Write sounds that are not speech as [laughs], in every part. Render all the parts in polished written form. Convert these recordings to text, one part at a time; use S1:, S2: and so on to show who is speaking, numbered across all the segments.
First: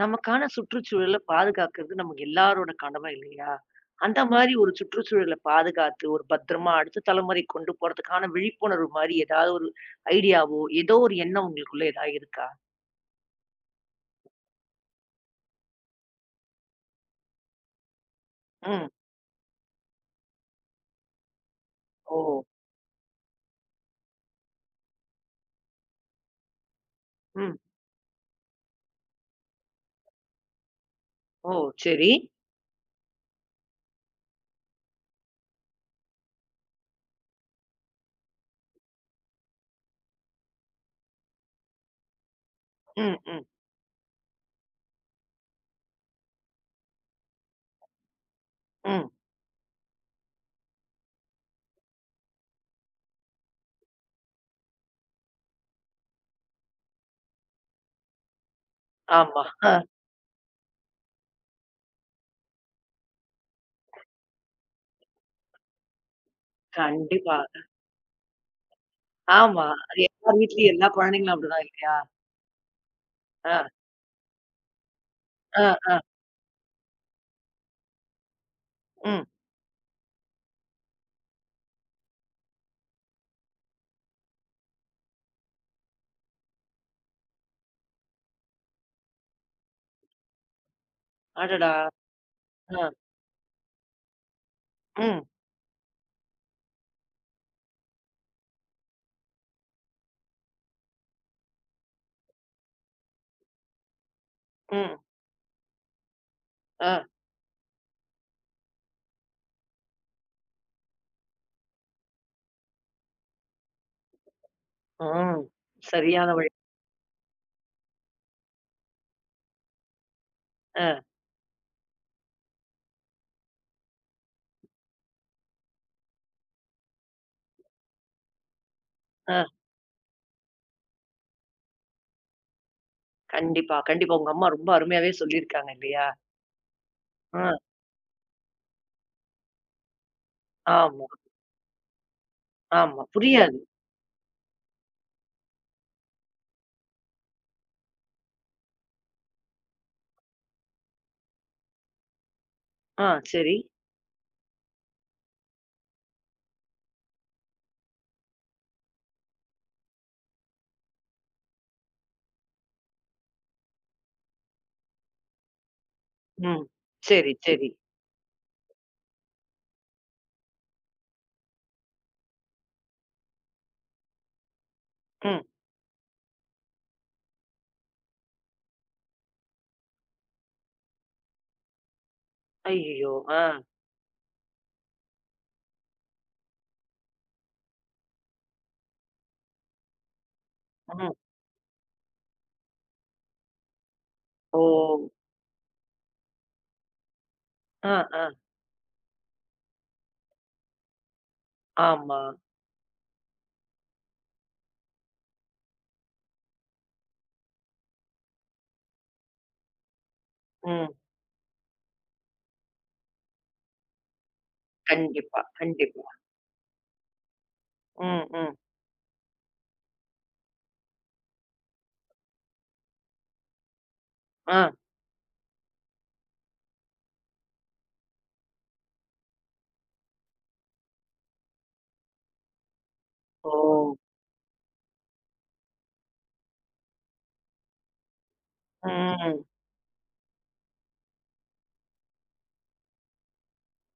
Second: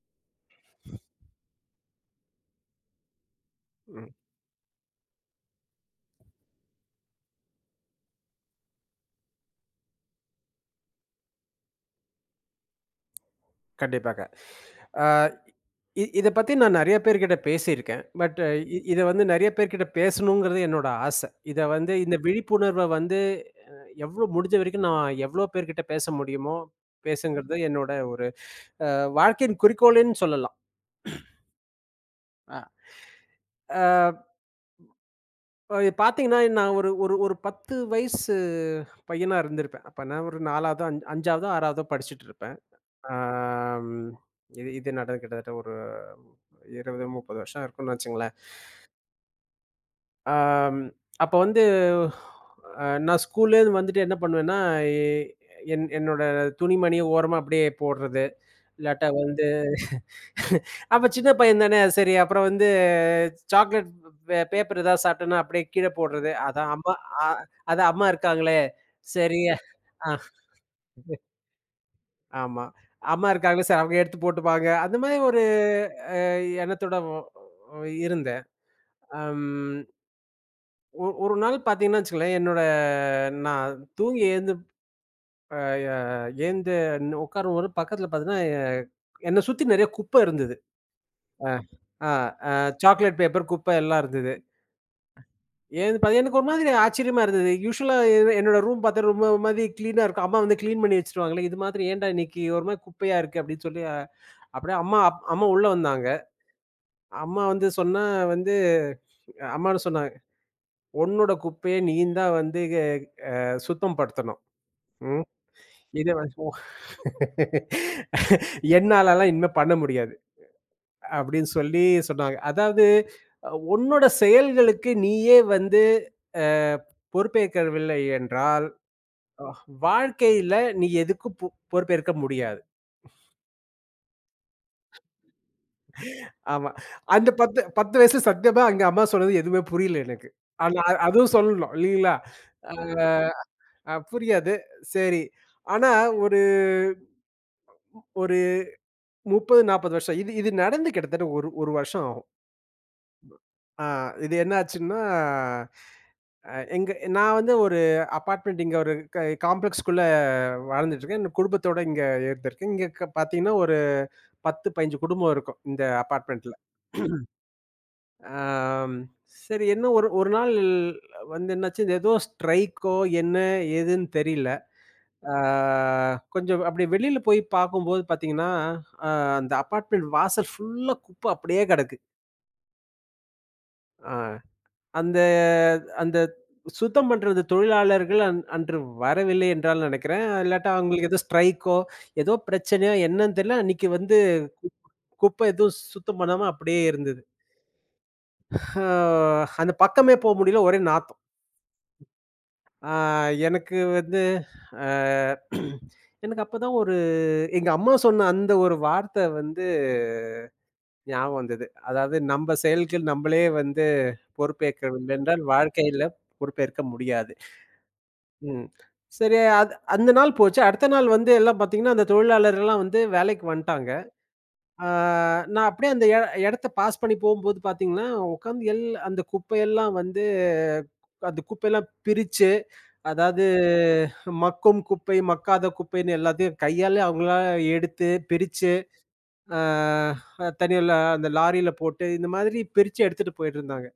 S1: நமக்கான சுற்றுச்சூழல பாதுகாக்கிறது நமக்கு எல்லாரோட கடமை இல்லையா?
S2: ம்.
S1: அந்த மாரி ஒரு சுற்றுச்சூழல பாதுகாத்து, ஒரு பத்திரமா அடுத்த தலைமுறை கொண்டு போறதுக்கான விழிப்புணர்வு மாரி ஏதாவது ஒரு ஐடியாவோ, ஏதோ ஒரு எண்ணம் உங்களுக்குள்ள ஏதாவது இருக்கா?
S2: கண்டிப்பாங்க. ஆ இ இத பத்தி நான் நெறைய பேர்கிட்ட பேசியிருக்கேன். பட் இ
S1: ம்.
S2: இத வந்து நெறைய பேர்கிட்ட பேசணுங்கிறது என்னோட ஆசை. இத வந்து இந்த
S1: ஓ!
S2: விழிப்புணர்வ வந்து அ எவ்ளோ முடிஞ்ச வரைக்கும் நான் எவ்ளோ பேர்கிட்ட பேச முடியுமோ, பேசுங்கிறது
S1: ம்.
S2: என்னோட ஒரு வாழ்க்கையின் குறிக்கோள்ன்னு சொல்லலாம்.
S1: ஓ! சரி.
S2: ஆ. ஆ இப்ப இது பாத்தீங்கன்னா, நான் ஒரு ஒரு ஒரு 10 வயசு பையனா இருந்திருப்பேன். அப்ப நான் ஒரு 4வதோ, 5வதோ, 6வதோ படிச்சுட்டு இருப்பேன்.
S1: ம், ம்,
S2: ஆம், இது இது நடந்து கிட்டத்தட்ட ஒரு 20, 30 வருஷம் இருக்கும்னு வச்சுங்களேன்.
S1: ம்.
S2: ஆம், அப்ப வந்து நான் ஸ்கூல்லேருந்து வந்துட்டு என்ன பண்ணுவேன்னா, எ என் என்னோட துணிமணிய ஓரமா அப்படியே போடுறது. இல்லாட்டா
S1: ஆமா.
S2: வந்து
S1: அ.
S2: அப்ப சின்ன பையன் தானே, சரி அப்புறம் வந்து சாக்லேட் பேப்பர் ஏதாவது சாப்பிட்டேன்னா அப்படியே கீழ போடுறது. அதான் அம்மா அ
S1: கண்டிப்பா.
S2: அதான் அம்மா இருக்காங்களே, சரி
S1: ஆமா. அது
S2: அ
S1: எல்லார் வீட்லயும் எல்லா குழந்தைங்களும் அப்படிதான் இல்லையா?
S2: ஆமா. அம்மா
S1: அ,
S2: இருக்காங்களே சரி அவங்க எடுத்து போட்டுப்பாங்க. அந்த மாதிரி ஒரு
S1: அ, அ.
S2: அ எண்ணத்தோட இருந்தேன்.
S1: ம்.
S2: அம் ஒரு நாள் பார்த்தீங்கன்னா வச்சுக்கங்களேன், என்னோட நான் தூங்கி எழுந்து அ ய எழுந்து உட்காரும்போது பக்கத்துல பார்த்தீங்கன்னா, என்ன சுத்தி நெறைய குப்பை இருந்தது. அ
S1: அடடா!
S2: ஆ அ
S1: அ.
S2: சாக்லேட் பேப்பர், குப்பை எல்லாம் இருந்தது.
S1: ம்,
S2: ஏன்னு பார்த்தா எனக்கு ஒரு மாதிரி ஆச்சரியமா இருந்தது. யூசுவலா என்னோட ரூம் பார்த்தா ரொம்ப ஒரு மாதிரி கிளீனா இருக்கும். அம்மா வந்து கிளீன் பண்ணி வச்சுருவாங்களே, இது மாதிரி ஏன்டா இன்னைக்கு ஒரு மாதிரி குப்பையா இருக்கு அப்படின்னு சொல்லி, அப்படியே அம்மா
S1: ம்.
S2: அம்மா உள்ள வந்தாங்க.
S1: அ.
S2: அம்மா வந்து சொன்னா வந்து அம்மான்னு சொன்னாங்க, "உன்னோட குப்பைய நீயும் தான் வந்து சுத்தம் படுத்தணும். ம்.
S1: ம்.
S2: இத
S1: சரியான
S2: வந்து
S1: வழி.
S2: உ- [laughs] என்னாலலாம் இனிமே பண்ண முடியாது."
S1: அ,
S2: அப்படின்னு சொல்லி சொன்னாங்க. அதாவது உன்னோட செயல்களுக்கு நீயே வந்து அ பொறுப்பேற்கவில்லை என்றால்,
S1: அ.
S2: அஹ், வாழ்க்கையில நீ எதுக்கும் பொறுப்பேற்க முடியாது.
S1: கண்டிப்பா, கண்டிப்பா. உங்க அம்மா ரொம்ப அருமையாவே சொல்லியிருக்காங்க இல்லையா?
S2: ஆமா. அந்த
S1: ஆ,
S2: 10 10 வயசுல சத்தியமா அங்க அம்மா சொன்னது எதுவுமே புரியல எனக்கு. ஆனா
S1: ஆமா,
S2: அதுவும் சொல்லணும் இல்லீங்களா? அ.
S1: ஆமா. புரியாது.
S2: அ புரியாது. சரி. ஆனா ஒரு ஒரு 30, 40 வருஷம். இது இது நடந்து கிட்டத்தட்ட ஒரு 1 வருஷம் ஆகும்.
S1: ஆ, சரி.
S2: ஆ இது என்ன ஆச்சுன்னா, எங்க நான் வந்து ஒரு அபார்ட்மெண்ட் இங்க ஒரு காம்ப்ளெக்ஸ்க்குள்ள வாழ்ந்துட்டுருக்கேன். என் குடும்பத்தோட இங்க இருந்திருக்கேன். இங்க பார்த்தீங்கன்னா, ஒரு 10, 15 குடும்பம் இருக்கும் இந்த அபார்ட்மெண்ட்ல.
S1: ம். சரி, சரி.
S2: ஆம். சரி என்ன ஒரு ஒரு நாள் வந்து என்னாச்சு, இது ஏதோ ஸ்ட்ரைக்கோ என்ன ஏதுன்னு தெரியல. ஆ
S1: ம்.
S2: கொஞ்சம் அப்படி வெளியில போய் பார்க்கும்போது பார்த்தீங்கன்னா, அ அந்த அபார்ட்மெண்ட் வாசல் ஃபுல்லா குப்பை அப்படியே கிடக்கு.
S1: ஐயய்யோ! ஆ,
S2: அ அந்த அந்த சுத்தம் பண்றது தொழிலாளர்கள் அன்று வரவில்லை என்றால் நினைக்கிறேன். இல்லாட்டா அவங்களுக்கு
S1: ம்.
S2: ஏதோ ஸ்ட்ரைக்கோ, ஏதோ பிரச்சனையோ என்னன்னு தெரியல. அன்னைக்கு வந்து
S1: ஓ!
S2: குப்பை எதுவும் சுத்தம் பண்ணாம அப்படியே இருந்தது.
S1: ஆ, ஆ.
S2: ஆ அந்த பக்கமே போ முடியல. ஒரே நாத்தம்.
S1: ஆமா.
S2: ஆ எனக்கு வந்து அ [clears throat] எனக்கு அப்பதான் ஒரு எங்க அம்மா சொன்ன அந்த ஒரு வார்த்தை வந்து
S1: ம்.
S2: ஞாபகம் வந்தது. அதாவது நம்ப செயலுக்கு நம்பளே வந்து பொறுப்பேற்கவில்லை
S1: கண்டிப்பா,
S2: என்றால்,
S1: கண்டிப்பா.
S2: வாழ்க்கையில பொறுப்பேற்க முடியாது.
S1: ம், ம்.
S2: ம். சரி அது அந்த நாள் போச்சு. அடுத்த நாள் வந்து எல்லாம் பார்த்தீங்கன்னா, அந்த தொழிலாளர்கள்லாம் வந்து வேலைக்கு வந்ட்டாங்க.
S1: ஆ.
S2: ஆ நான் அப்படியே அந்த இடத்த பாஸ் பண்ணி போகும்போது பார்த்தீங்கன்னா, உட்காந்து எல் அந்த குப்பையெல்லாம் வந்து அந்த குப்பையெல்லாம் பிரிச்சு, அதாவது
S1: ஓ!
S2: மக்கும் குப்பை, மக்காத குப்பைன்னு எல்லாத்தையும் கையாலே அவங்களா எடுத்து பிரிச்சு
S1: ம்.
S2: ஆ தனியால அந்த லாரியில போட்டு, இந்த மாதிரி பிரிச்சு எடுத்துட்டு போயிட்டுருந்தாங்க.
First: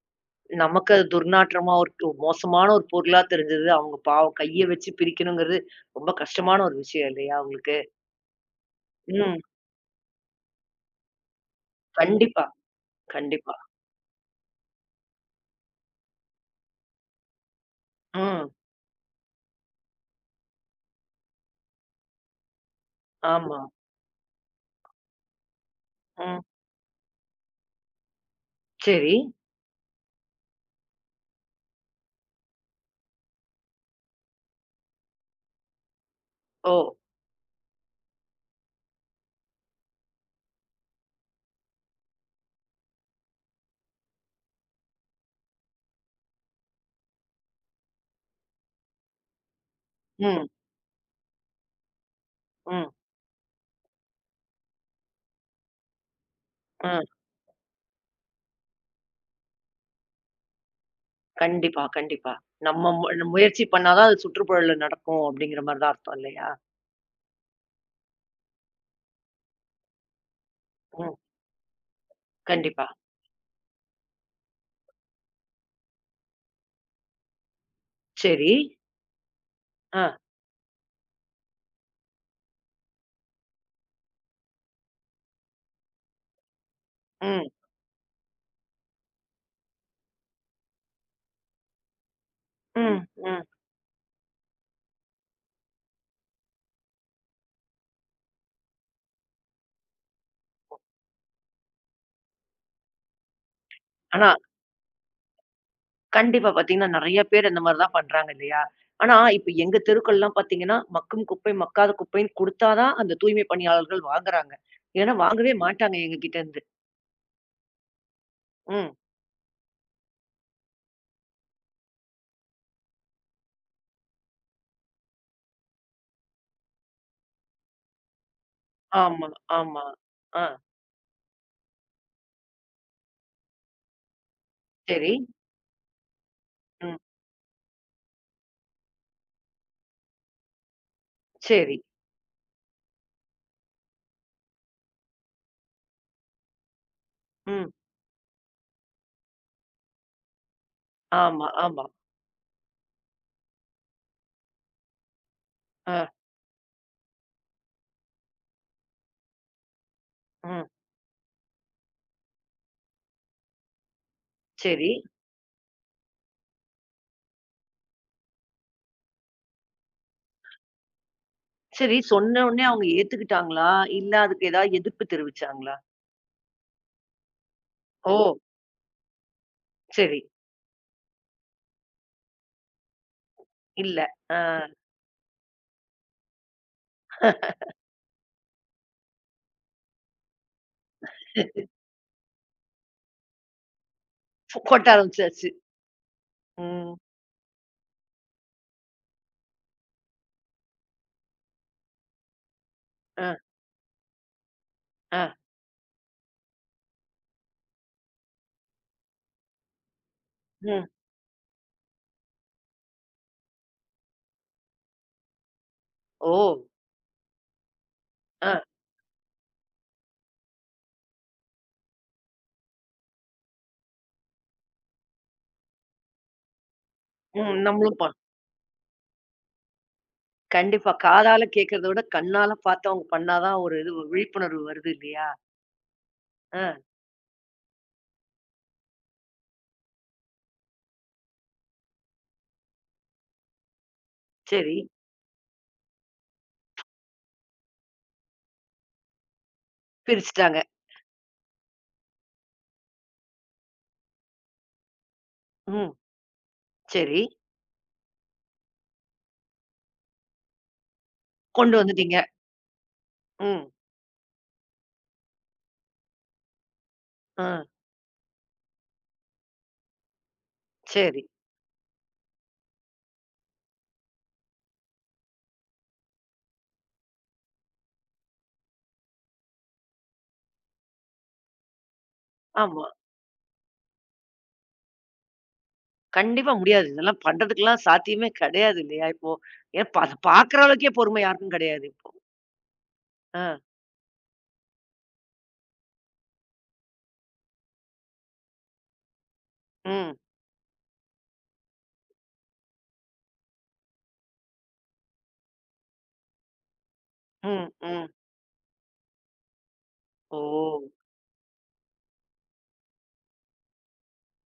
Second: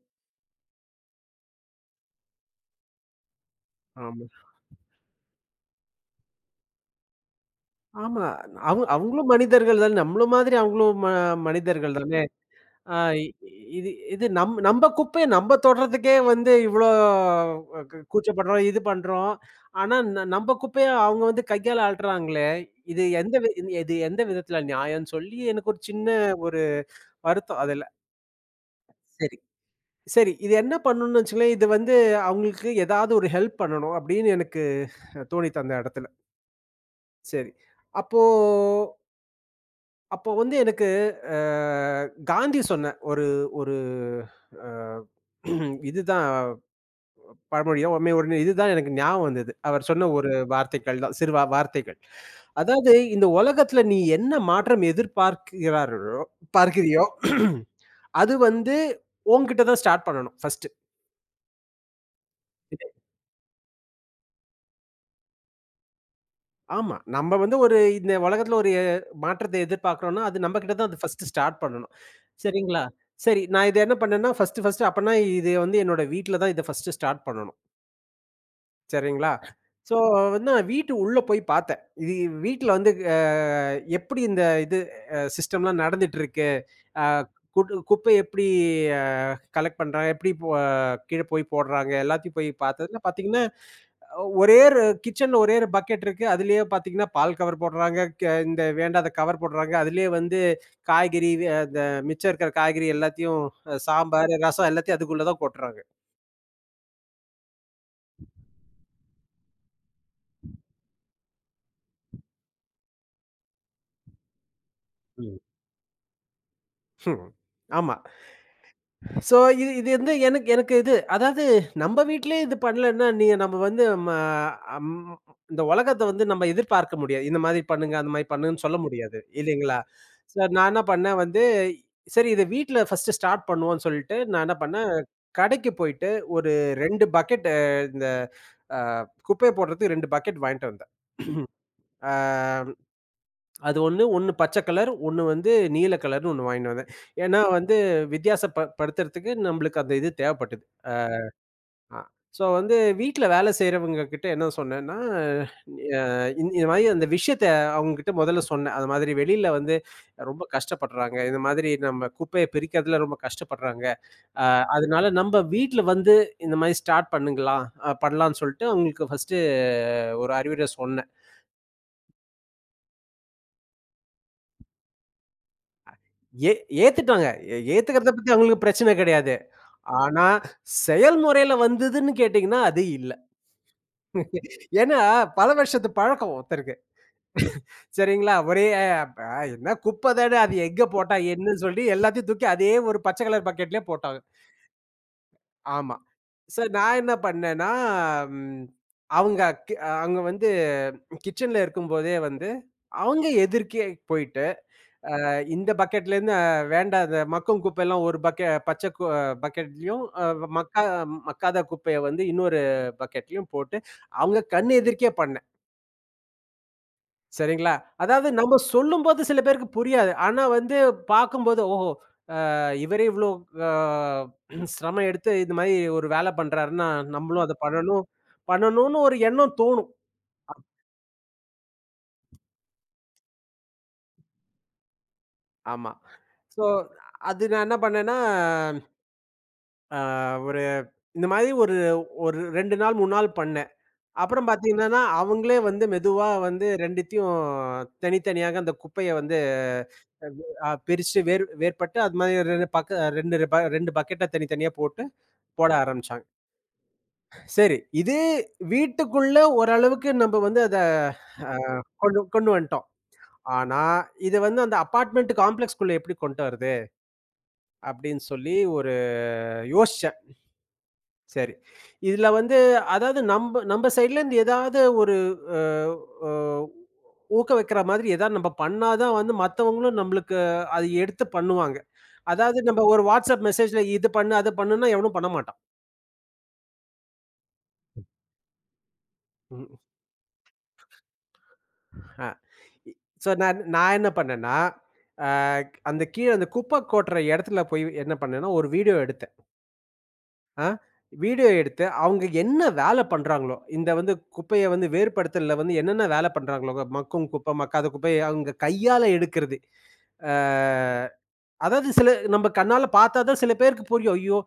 S1: நமக்கு அது துர்நாற்றமா ஒரு மோசமான ஒரு பொருளா தெரிஞ்சது. அவங்க
S2: ஆமா.
S1: பாவம் கைய வச்சு பிரிக்கணுங்கிறது ரொம்ப கஷ்டமான ஒரு விஷயம் இல்லையா அவங்களுக்கு?
S2: ஆமா. அவங்களும்
S1: ம்.
S2: மனிதர்கள் தானே. நம்மளும் மாதிரி அவங்களும் மனிதர்கள் தானே.
S1: கண்டிப்பா,
S2: ஆ
S1: கண்டிப்பா.
S2: இது இது நம்ப குப்பைய நம்ப தொடுறதுக்கே வந்து இவ்ளோ
S1: ம்.
S2: கூச்சப்படுறோம், இது பண்றோம். ஆனா நம்ப குப்பைய அவங்க வந்து கையால அள்ளுறாங்களே! இது எந்த வி
S1: ஆமா.
S2: இது எந்த விதத்தில நியாயம்ன்னு சொல்லி எனக்கு ஒரு சின்ன
S1: ம்.
S2: ஒரு வருத்தம் அதுல.
S1: சரி.
S2: சரி. சரி. இது என்ன பண்ணணும்னு வச்சுக்கங்களேன், இது வந்து அவங்களுக்கு ஏதாவது ஒரு ஹெல்ப் பண்ணணும் அப்படின்னு எனக்கு தோணித்து அந்த இடத்துல.
S1: ஓ!
S2: சரி. அப்போ அப்போ வந்து எனக்கு அ காந்தி சொன்ன ஒரு ஒரு அ [clears throat] இதுதான் பழமொழியோ, உவமையோ உடனே இதுதான் எனக்கு ஞாபகம் வந்தது. அவர் சொன்ன ஒரு
S1: ம்,
S2: வார்த்தைகள் தான், சிறு வார்த்தைகள்.
S1: ம்,
S2: அதாவது இந்த உலகத்துல நீ என்ன மாற்றம் எதிர்பார்க்கிறார்களோ பார்க்கிறியோ,
S1: ம்.
S2: [clears throat] அது வந்து உன்கிட்ட தான் ஸ்டார்ட் பண்ணணும் ஃபர்ஸ்ட்டு.
S1: கண்டிப்பா, கண்டிப்பா. நம்ம முயற்சி பண்ணா தான் அது சுற்றுப்புறல்ல நடக்கும் அப்படிங்கிற மாரி தான் அர்த்தம் இல்லையா?
S2: ஆமா. நம்ம வந்து ஒரு இந்த உலகத்துல ஒரு மாற்றத்தை எதிர்பார்க்கிறோம்னா, அது நம்ம கிட்ட தான் அது
S1: ம்.
S2: ஃபர்ஸ்ட்டு ஸ்டார்ட் பண்ணணும். சரிங்களா?
S1: கண்டிப்பா.
S2: சரி நான் இத என்ன பண்ணேன்னா, ஃபர்ஸ்ட்டு ஃபர்ஸ்ட்டு அப்பன்னா இது வந்து என்னோட வீட்ல தான் இத ஃபர்ஸ்ட்டு ஸ்டார்ட் பண்ணணும்.
S1: சரி.
S2: சரிங்களா? ஸோ
S1: ஆ.
S2: வந்து நான் வீட்டு உள்ள போய் பார்த்தேன். இது வீட்ல வந்து எப்படி இந்த இது சிஸ்டம்லாம் நடந்துட்டு இருக்கு? அ
S1: ம்,
S2: குட் குப்பைய எப்படி அ கலெக்ட் பண்றாங்க? எப்படி கீழ போய் போடுறாங்க? எல்லாத்தையும் போய் பார்த்ததுல
S1: ம்,
S2: பார்த்தீங்கன்னா
S1: ம்.
S2: ஒரே ஒரு கிச்சன்ல ஒரே ஒரு பக்கெட் இருக்கு. அதிலேயே பார்த்தீங்கன்னா, பால் கவர் போடுறாங்க. இந்த வேண்டாத கவர் போடுறாங்க. அதிலேயே வந்து காய்கறி வே அந்த மிச்சம் இருக்கிற காய்கறி எல்லாத்தையும்
S1: ஆனா,
S2: சாம்பார், ரசம் எல்லாத்தையும் அதுக்குள்ள தான் கொட்டுறாங்க.
S1: கண்டிப்பா பார்த்தீங்கன்னா, நெறைய பேர் இந்த மாரி தான் பண்றாங்க இல்லையா? ஆனா, இப்ப எங்க தெருக்கள்லாம் பார்த்தீங்கன்னா, மக்கும் குப்பை, மக்காத குப்பைன்னு குடுத்தா தான் அந்த தூய்மை பணியாளர்கள் வாங்குறாங்க. இல்லன்னா
S2: ம்.
S1: வாங்கவே மாட்டாங்க எங்க கிட்ட இருந்து.
S2: ம். ஆமா.
S1: ம்.
S2: ஸோ இது இது வந்து எனக்கு எனக்கு இது அதாவது நம்ம வீட்லயே இது பண்ணலன்னா, நீ நம்ம வந்து ம அம் இந்த உலகத்த வந்து நம்ம எதிர்பார்க்க முடியாது. இந்த மாதிரி பண்ணுங்க, அந்த மாதிரி பண்ணுங்கன்னு சொல்ல முடியாது.
S1: ஆமா,
S2: இல்லைங்களா?
S1: ஆமா.
S2: ஸோ
S1: ஆ.
S2: நான் என்ன பண்ணேன் வந்து, சரி இத வீட்ல ஃபர்ஸ்ட் ஸ்டார்ட் பண்ணுவோம்ன்னு சொல்லிட்டு, நான் என்ன பண்ணேன்,
S1: சரி.
S2: கடைக்கு போயிட்டு ஒரு
S1: ம்.
S2: 2 பக்கெட் இந்த அ குப்பைய போடுறதுக்கு 2 பக்கெட் வாங்கிட்டு வந்தேன்.
S1: சரி.
S2: அ அது ஒண்ணு, ஒண்ணு பச்சை கலர், ஒண்ணு வந்து நீல கலர்ன்னு ஒண்ணு வாங்கிட்டு வந்தேன். ஏன்னா
S1: ம்.
S2: வந்து வித்தியாச ப படுத்துறதுக்கு நம்மளுக்கு அந்த இது தேவைப்பட்டது.
S1: ஆமா, ஆமா.
S2: அ. ஸோ வந்து வீட்ல வேலை செய்றவங்க கிட்ட என்ன சொன்னேன்னா,
S1: ஆ.
S2: அ இந் இந்த மாரி அந்த விஷயத்த அவங்ககிட்ட முதல்ல சொன்னேன். அந்த மாதிரி வெளியில வந்து ரொம்ப
S1: ம்.
S2: கஷ்டப்படுறாங்க. இந்த மாதிரி நம்ம குப்பைய பிரிக்கிறதுல ரொம்ப கஷ்டப்படுறாங்க. அ
S1: சரி.
S2: அதனால நம்ம வீட்ல வந்து இந்த மாரி ஸ்டார்ட் பண்ணுங்களா பண்ணலான்னு சொல்லிட்டு அவங்களுக்கு ஃபர்ஸ்ட்டு ஒரு அறிவுரை சொன்னேன்.
S1: சரி. சொன்ன உடனே அவங்க ஏத்துக்கிட்டாங்களா? இல்ல அதுக்கு ஏதாவது எதிர்ப்பு தெரிவிச்சாங்களா?
S2: ஏ ஏத்துட்டாங்க. ஏத்துக்கிறத
S1: ஓ!
S2: பத்தி அவங்களுக்கு பிரச்சனை கிடையாது.
S1: சரி.
S2: ஆனா செயல்முறையில வந்ததுன்னு கேட்டீங்கன்னா, அது இல்ல.
S1: இல்ல. ஆ.
S2: ஏன்னா பல வருஷத்து பழக்கம் ஒருத்தருக்கு.
S1: [laughs]
S2: சரிங்களா? ஒரே அ ப என்ன குப்ப தானே அது எங்க போட்டா என்னன்னு சொல்லி எல்லாத்தையும் தூக்கி அதே ஒரு பச்சை கலர் பக்கெட்லயே போட்டாங்க.
S1: கொ- கொட்ட ஆரம்பிச்சாச்சு.
S2: ஆமா. சோ
S1: ம்.
S2: நான் என்ன பண்ணேன்னா, ம் அவங்க கி அவங்க வந்து கிட்சன்ல இருக்கும்போதே வந்து, அவங்க
S1: அ,
S2: எதிர்க்கே போயிட்டு,
S1: அ,
S2: இந்த பக்கெட்லேருந்து வேண்டாத மக்கும் குப்பையெல்லாம் ஒரு பக்கெ பச்சை கு பக்கெட்லயும், அ மக்கா
S1: ம்.
S2: மக்காத குப்பைய வந்து இன்னொரு பக்கெட்லயும் போட்டு, அவங்க கண் எதிர்க்கே பண்ணேன்.
S1: ஓ!
S2: சரிங்களா? அதாவது
S1: அ,
S2: நம்ம சொல்லும்போது சில பேருக்கு புரியாது. ஆனா வந்து பார்க்கும்போது, ஓஹோ! இவரே இவ்ளோ அ சிரமம் எடுத்து இந்த மாரி ஒரு வேல பண்றாருன்னா, நம்மளும் அத
S1: ம். நம்மளும்
S2: பண்ணணும்
S1: பண்
S2: பண்ணணும்னு ஒரு எண்ணம் தோணும்.
S1: கண்டிப்பா. காதால கேட்கறத விட கண்ணால பார்த்து அவங்க பண்ணா தான் ஒரு இது விழிப்புணர்வு வருது இல்லையா?
S2: ஆமா. ஸோ
S1: ஆ.
S2: அது நான் என்ன பண்ணேன்னா, அ ஒரு இந்த மாரி ஒரு ஒரு 2 நாள் 3 நாள் பண்ணேன். அப்புறம்
S1: சரி.
S2: பார்த்தீங்கன்னா, அவங்களே வந்து மெதுவா வந்து 2த்தையும் தனித்தனியாக அந்த குப்பைய வந்து
S1: பிரிச்சுட்டாங்க.
S2: பிரிச்சு வேறு வேறுபட்டு அது மாரி 2 பக்கெட்ட தனித்தனியா போட்டு போட
S1: ம்.
S2: ஆரம்பிச்சாங்க.
S1: சரி.
S2: சரி, இது வீட்டுக்குள்ள ஓரளவுக்கு நம்ப வந்து அத அ
S1: கொண்டு வந்துட்டீங்க.
S2: கொண்டு கொண்டு வந்துட்டோம்.
S1: ம்.
S2: ஆனா, இது வந்து அந்த அபார்ட்மெண்ட் காம்ப்ளெக்ஸ்க்குள்ள எப்படி கொண்டு வரது?
S1: ஆ.
S2: அப்படின்னு சொல்லி ஒரு யோசிச்சேன்.
S1: சரி.
S2: சரி, இதுல வந்து அதாவது நம்ப நம்ப சைட்ல இருந்து ஏதாவது ஒரு அ அ ஊக்க வைக்கிற மாதிரி ஏதாவது நம்ப பண்ணா தான் வந்து மத்தவங்களும் நம்மளுக்கு அத எடுத்து பண்ணுவாங்க. அதாவது நம்ப
S1: ஆமா.
S2: ஒரு WhatsApp மெசேஜ்ல இது பண்ணு, அது பண்ணுன்னா எவனும் பண்ண மாட்டான்.
S1: கண்டிப்பா முடியாது. இதெல்லாம் பண்றதுக்கெல்லாம் சாத்தியமே கிடையாது இல்லையா இப்போ?
S2: ம்.
S1: ஏன் பா பார்க்குற அளவுக்கே பொறுமை யாருக்கும் கிடையாது.
S2: அ இ சோ
S1: ஆ.
S2: நான் நான் என்ன பண்ணேன்னா, அ அந்த கீழ அந்த குப்பை கொட்டுற இடத்துல போய் என்ன பண்ணேன்னா, ஒரு வீடியோ எடுத்தேன்.
S1: ம்.
S2: ஆ வீடியோ எடுத்து, அவங்க என்ன வேலை பண்றாங்களோ, இந்த வந்து குப்பைய வந்து வேறுபடுத்தல்ல வந்து என்னென்ன வேலை பண்றாங்களோ, மக்கும் குப்பை,
S1: ம்.
S2: மக்காத
S1: ம்.
S2: குப்பைய அவங்க கையால எடுக்கிறது. அ
S1: ஓ!
S2: அதாவது சில நம்ம கண்ணால பார்த்தா தான் சில பேருக்கு புரியும். ஐயோ!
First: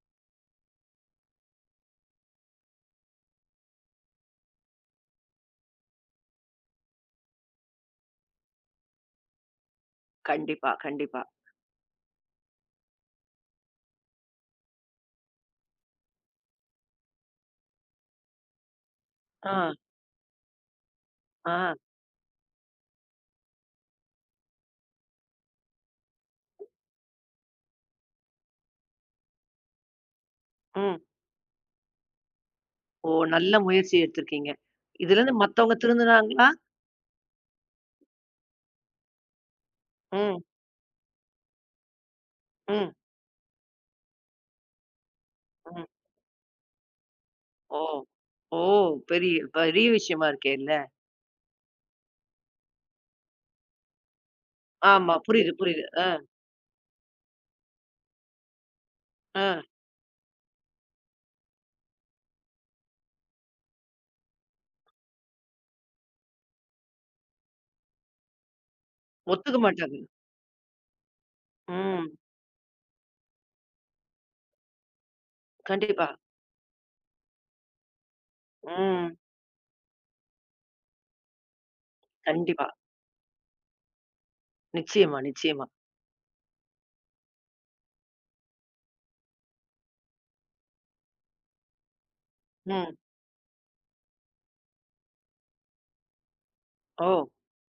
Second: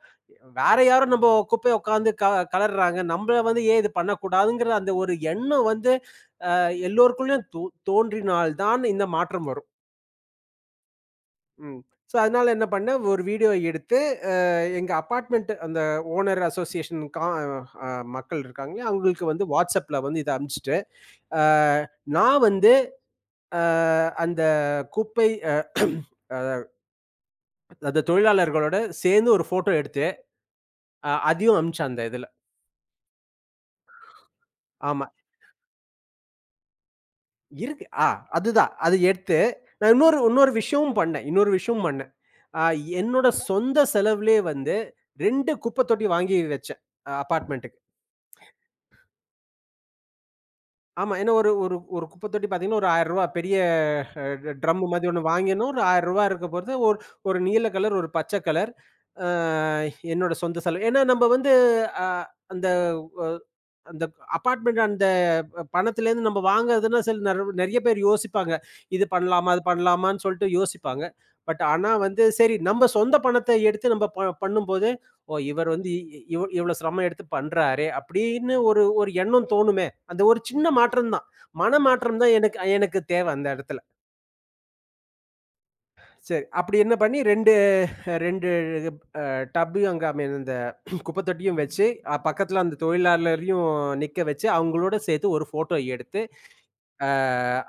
S2: வேற யாரோ நம்ப குப்பைய உட்காந்து கலர்றாங்க. நம்பள வந்து ஏன் இது பண்ணக்கூடாதுங்கிற அந்த ஒரு எண்ணம் வந்து அ எல்லோருக்குள்ளயும் தோன்றினால் தான் இந்த மாற்றம் வரும்.
S1: கண்டிப்பா, கண்டிப்பா.
S2: ம். சோ, அதனால என்ன பண்ணேன், ஒரு வீடியோ எடுத்து, எங்க அபார்ட்மெண்ட் அந்த ஓனர் அசோசியேஷன் கா அ மக்கள் இருக்காங்கல்லையா, அவங்களுக்கு வந்து
S1: ஆ.
S2: WhatsAppல வந்து இத அனுப்பிச்சுட்டு, அ
S1: ஆ.
S2: நான் வந்து அ அந்த குப்பை அ அ அந்த தொழிலாளர்களோட சேர்ந்து ஒரு ஃபோட்டோ எடுத்து,
S1: ம்.
S2: அதையும் அனுப்பிச்சேன் அந்த இதுல.
S1: ஓ! நல்ல முயற்சி எடுத்திருக்கீங்க.
S2: ஆமா.
S1: இதுலருந்து மத்தவங்க திருந்துனாங்களா?
S2: இருக்கு. அதுதான். அது எடுத்து, நான் இன்னொரு
S1: ம்.
S2: இன்னொரு விஷயமும் பண்ணேன். இன்னொரு விஷயமும் பண்ணேன். அ
S1: ம்.
S2: என்னோட சொந்த செலவுலயே வந்து 2 குப்பை
S1: ம்.
S2: தொட்டி வாங்கி வச்சேன், அபார்ட்மெண்ட்டுக்கு.
S1: ஓ! ஓ! பெரிய பெரிய விஷயமா இருக்கே இல்ல.
S2: ஆமா. ஏன்னா ஒரு ஒரு ஒரு குப்பை தொட்டி பார்த்தீங்கன்னா, ஒரு ரூ. 1000 பெரிய அ ட்ரம் மாரி
S1: ஆமா.
S2: ஒண்ணு
S1: புரியுது,
S2: வாங்கினோம். ஒரு
S1: புரியுது. ஆ.
S2: ரூ. 1000 இருக்க போறது. ஒரு ஒரு நீல கலர், ஒரு பச்சை கலர். அ
S1: ஆ.
S2: என்னோட சொந்த செலவு. ஏன்னா, நம்ப வந்து அ அந்த ஒ அந்த அபார்ட்மெண்ட் அந்த பணத்துலேருந்து நம்ம வாங்குறதுன்னா சில நிறைய பேர் யோசிப்பாங்க. இது பண்ணலாமா?
S1: ஒத்துக்க
S2: அது
S1: மாட்டாங்க.
S2: பண்ணலாமான்னு சொல்லிட்டு யோசிப்பாங்க. ஆனா
S1: ம்.
S2: வந்து சரி நம்ம சொந்த பணத்த எடுத்து நம்ம பண்ணும்போது, "ஓ! இவர் வந்து இ
S1: கண்டிப்பா.
S2: இவ் இவ்ளோ சிரமம் எடுத்து பண்றாரே!" அப்படின்னு ஒரு ஒரு
S1: ம்.
S2: எண்ணம் தோணுமே. அந்த ஒரு சின்ன மாற்றம் தான். மனமாற்றம் தான் எனக்கு
S1: கண்டிப்பா.
S2: எனக்கு தேவை அந்த இடத்துல.
S1: நிச்சயமா, நிச்சயமா.
S2: சரி அப்படி என்ன பண்ணி 2 2 அ டப்பையும் அங்க ஐ மீன் அந்த குப்பை தொட்டியும் வச்சு, பக்கத்துல அந்த
S1: ம்.
S2: தொழிலாளரையும் நிக்க வச்சு, அவங்களோட சேர்த்து ஒரு ஃபோட்டோ எடுத்து அ
S1: ஓ!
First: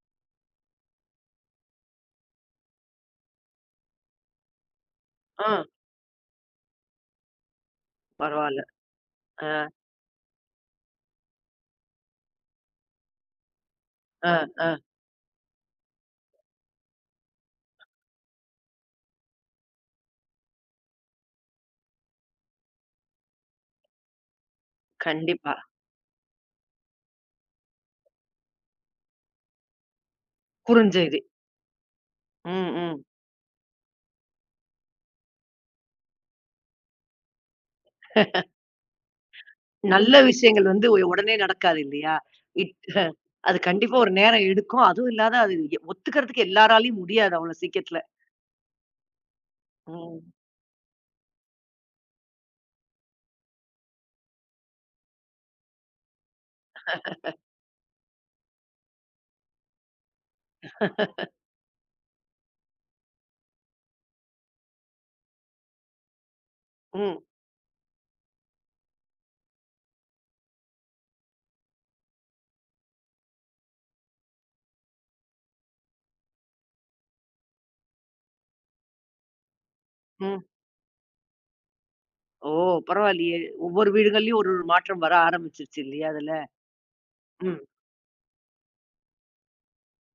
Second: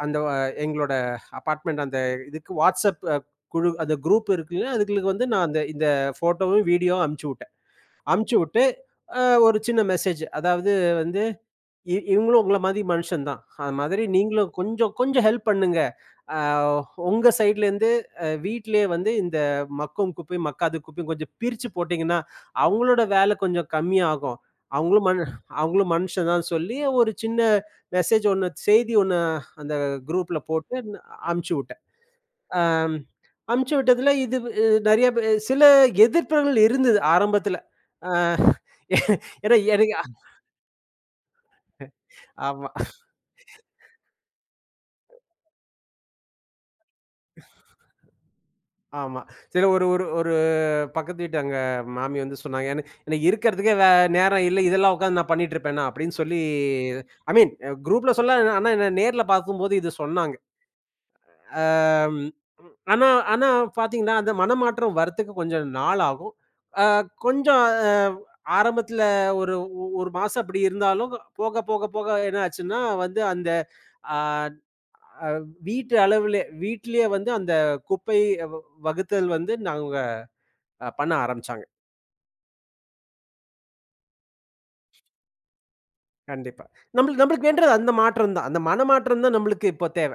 S2: அந்த வ எங்களோட அபார்ட்மெண்ட் அந்த இதுக்கு WhatsApp குழு அந்த குரூப் இருக்குல்ல, அதுகளுக்கு வந்து நான்
S1: ஆ.
S2: அந்த இந்த ஃபோட்டோவும், வீடியோவும் அனுப்பிச்சு விட்டேன். அனுப்பிச்சு
S1: பரவால்ல.
S2: விட்டு,
S1: ஆ.
S2: ஒரு சின்ன மெசேஜ் அதாவது வந்து இவங்களும் உங்கள மாரி மனுஷன் தான். அது மாதிரி
S1: ஆ.
S2: நீங்களும்
S1: ஆ.
S2: கொஞ்சம் கொஞ்சம் ஹெல்ப் பண்ணுங்க. அ உங்க சைட்லேருந்து வீட்லயே வந்து இந்த மக்கும் குப்பையும், மக்காத குப்பையும் கொஞ்சம் பிரிச்சு போட்டீங்கன்னா, அவங்களோட வேலை கொஞ்சம் கம்மியாகும். அவங்களும் மனு
S1: கண்டிப்பா.
S2: அவங்களும் மனுஷன் தான் சொல்லி ஒரு சின்ன மெசேஜ் ஒண்ணு செய்தி ஒண்ணு அந்த குரூப்ல போட்டு ந-
S1: குறுஞ்செய்தி.
S2: அனுப்பிச்சு விட்டேன்.
S1: ம்.
S2: அம்
S1: ம்.
S2: அனுப்பிச்சு விட்டதுல இது அ நெறைய பே சில எதிர்ப்புகள் இருந்தது ஆரம்பத்துல. அ ஏன்னா எனக்கு
S1: நல்ல விஷயங்கள் வந்து உடனே நடக்காது இல்லையா?
S2: ஆமா,
S1: இட் [laughs] அது கண்டிப்பா ஒரு நேரம் எடுக்கும். அதுவும் இல்லாத அது எ ஒத்துக்கிறதுக்கு எல்லாராலயும் முடியாது அவ்வளோ சீக்கிரத்துல.
S2: ஆமா. சில ஒரு ஒரு ஒரு
S1: ம்.
S2: பக்கத்து வீட்டு அங்க மாமி வந்து சொன்னாங்க. எனக்கு இருக்கிறதுக்கே நேரம் இல்ல. இதெல்லாம் உட்காந்து நான் பண்ணிட்டு இருப்பேனா?" அப்படின்னு சொல்லி ஐ மீன் குரூப்ல சொல்ல ஆனா என்ன நேர்ல பார்க்கும்போது இது சொன்னாங்க. அம் ஆனா ஆனா பார்த்தீங்கன்னா, அந்த மனமாற்றம் வரத்துக்கு கொஞ்சம் நாள் ஆகும்.
S1: ம்.
S2: கொஞ்சம் அ ஆரம்பத்துல ஒரு 1 மாசம் அப்படி இருந்தாலும், போக போக போக என்ன ஆச்சுன்னா வந்து அந்த அ வீட்டு அளவிலே வீட்டிலேயே வந்து அந்த குப்பை வ வகுத்தல் வந்து நாங்க
S1: ம்.
S2: பண்ண ஆரம்பிச்சாங்க.
S1: ஓ! பரவாயில்லையே. ஒவ்வொரு வீடுகள்லயும் ஒரு ஒரு மாற்றம் வர ஆரம்பிச்சிருச்சு இல்லையா அதுல?
S2: கண்டிப்பா. நம்மளுக்கு நம்மளுக்கு
S1: ம்.
S2: வேண்டது அந்த மாற்றம் தான். அந்த மனமாற்றம் தான் நம்மளுக்கு இப்போ தேவ.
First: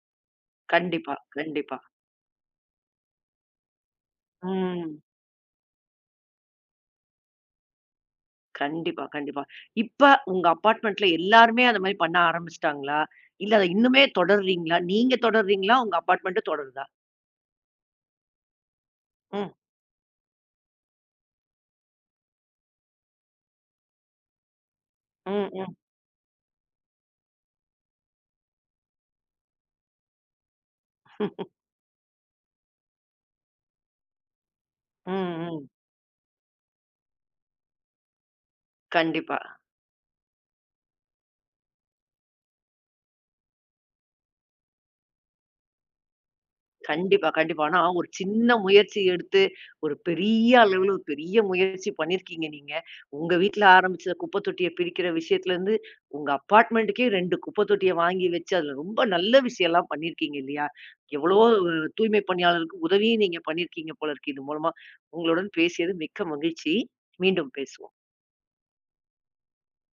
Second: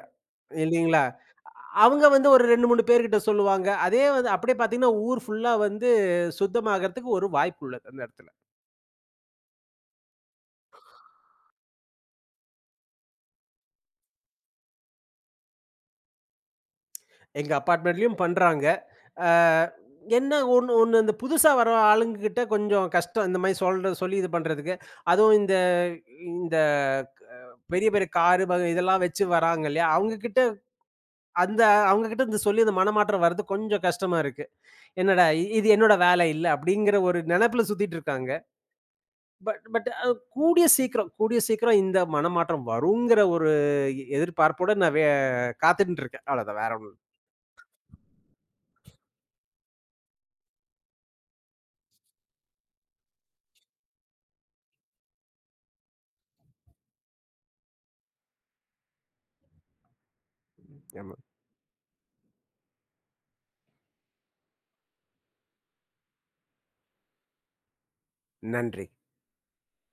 S2: இல்லீங்களா?
S1: கண்டிப்பா, கண்டிப்பா.
S2: அவங்க வந்து ஒரு 2, 3 பேர்கிட்ட சொல்லுவாங்க. அதே வந்து அப்படியே பார்த்தீங்கன்னா,
S1: ம்.
S2: ஊர் ஃபுல்லா வந்து சுத்தமாகறதுக்கு ஒரு வாய்ப்பு உள்ளது அந்த இடத்துல.
S1: கண்டிப்பா, கண்டிப்பா. இப்ப உங்க அபார்ட்மெண்ட்ல எல்லாருமே அந்த மாரி பண்ண ஆரம்பிச்சுட்டாங்களா? இல்ல அத இன்னுமே தொடர்றீங்களா? நீங்க தொடர்றீங்களா? உங்க அபார்ட்மெண்ட்டும் தொடருதா?
S2: எங்க அபார்ட்மெண்ட்லயும் பண்றாங்க. அ
S1: ம்.
S2: என்ன ஒண்ணு ஒண்ணு இந்த புதுசா வர ஆளுங்ககிட்ட கொஞ்சம் கஷ்டம். இந்த மாரி சொல்ற சொல்லி இது பண்றதுக்கு. அதுவும்
S1: ம்,
S2: இந்த
S1: ம்.
S2: இந்த க பெரிய பெரிய காரு இதெல்லாம் வச்சு வராங்க இல்லையா? அவங்க கிட்ட
S1: [laughs]
S2: அந்த அவங்க கிட்ட இந்த சொல்லி அந்த மனமாற்றம் வர்றது கொஞ்சம் கஷ்டமா இருக்கு.
S1: ம்,
S2: என்னடா
S1: ம்.
S2: இது என்னோட வேலை இல்ல அப்படிங்கிற ஒரு நெனப்புல சுத்திட்டு இருக்காங்க.
S1: கண்டிப்பா.
S2: பட் பட் அ கூடிய சீக்கிரம் இந்த மனமாற்றம் வருங்கிற ஒரு எதிர்பார்ப்போட நான் காத்துட்டு இருக்கேன். அவ்வளோதான் வேற ஒண்ணும் இல்ல.
S1: கண்டிப்பா, கண்டிப்பா. ஆனா ஒரு சின்ன முயற்சி எடுத்து, ஒரு பெரிய அளவுல ஒரு பெரிய முயற்சி பண்ணியிருக்கீங்க நீங்க. உங்க வீட்ல ஆரம்பிச்ச குப்பை தொட்டிய பிரிக்கிற விஷயத்துலருந்து, உங்க அபார்ட்மெண்ட்டுக்கே 2 குப்பை தொட்டிய வாங்கி வச்சு, அதுல ரொம்ப நல்ல விஷயம்லாம் பண்ணியிருக்கீங்க இல்லையா?
S2: ஆமா.
S1: எவ்வளவோ தூய்மை பணியாளருக்கு உதவியும் நீங்க பண்ணியிருக்கீங்க போல இருக்கு. இது மூலமா. உங்களுடன் பேசியது மிக்க மகிழ்ச்சி. மீண்டும் பேசுவோம்.
S2: நன்றி.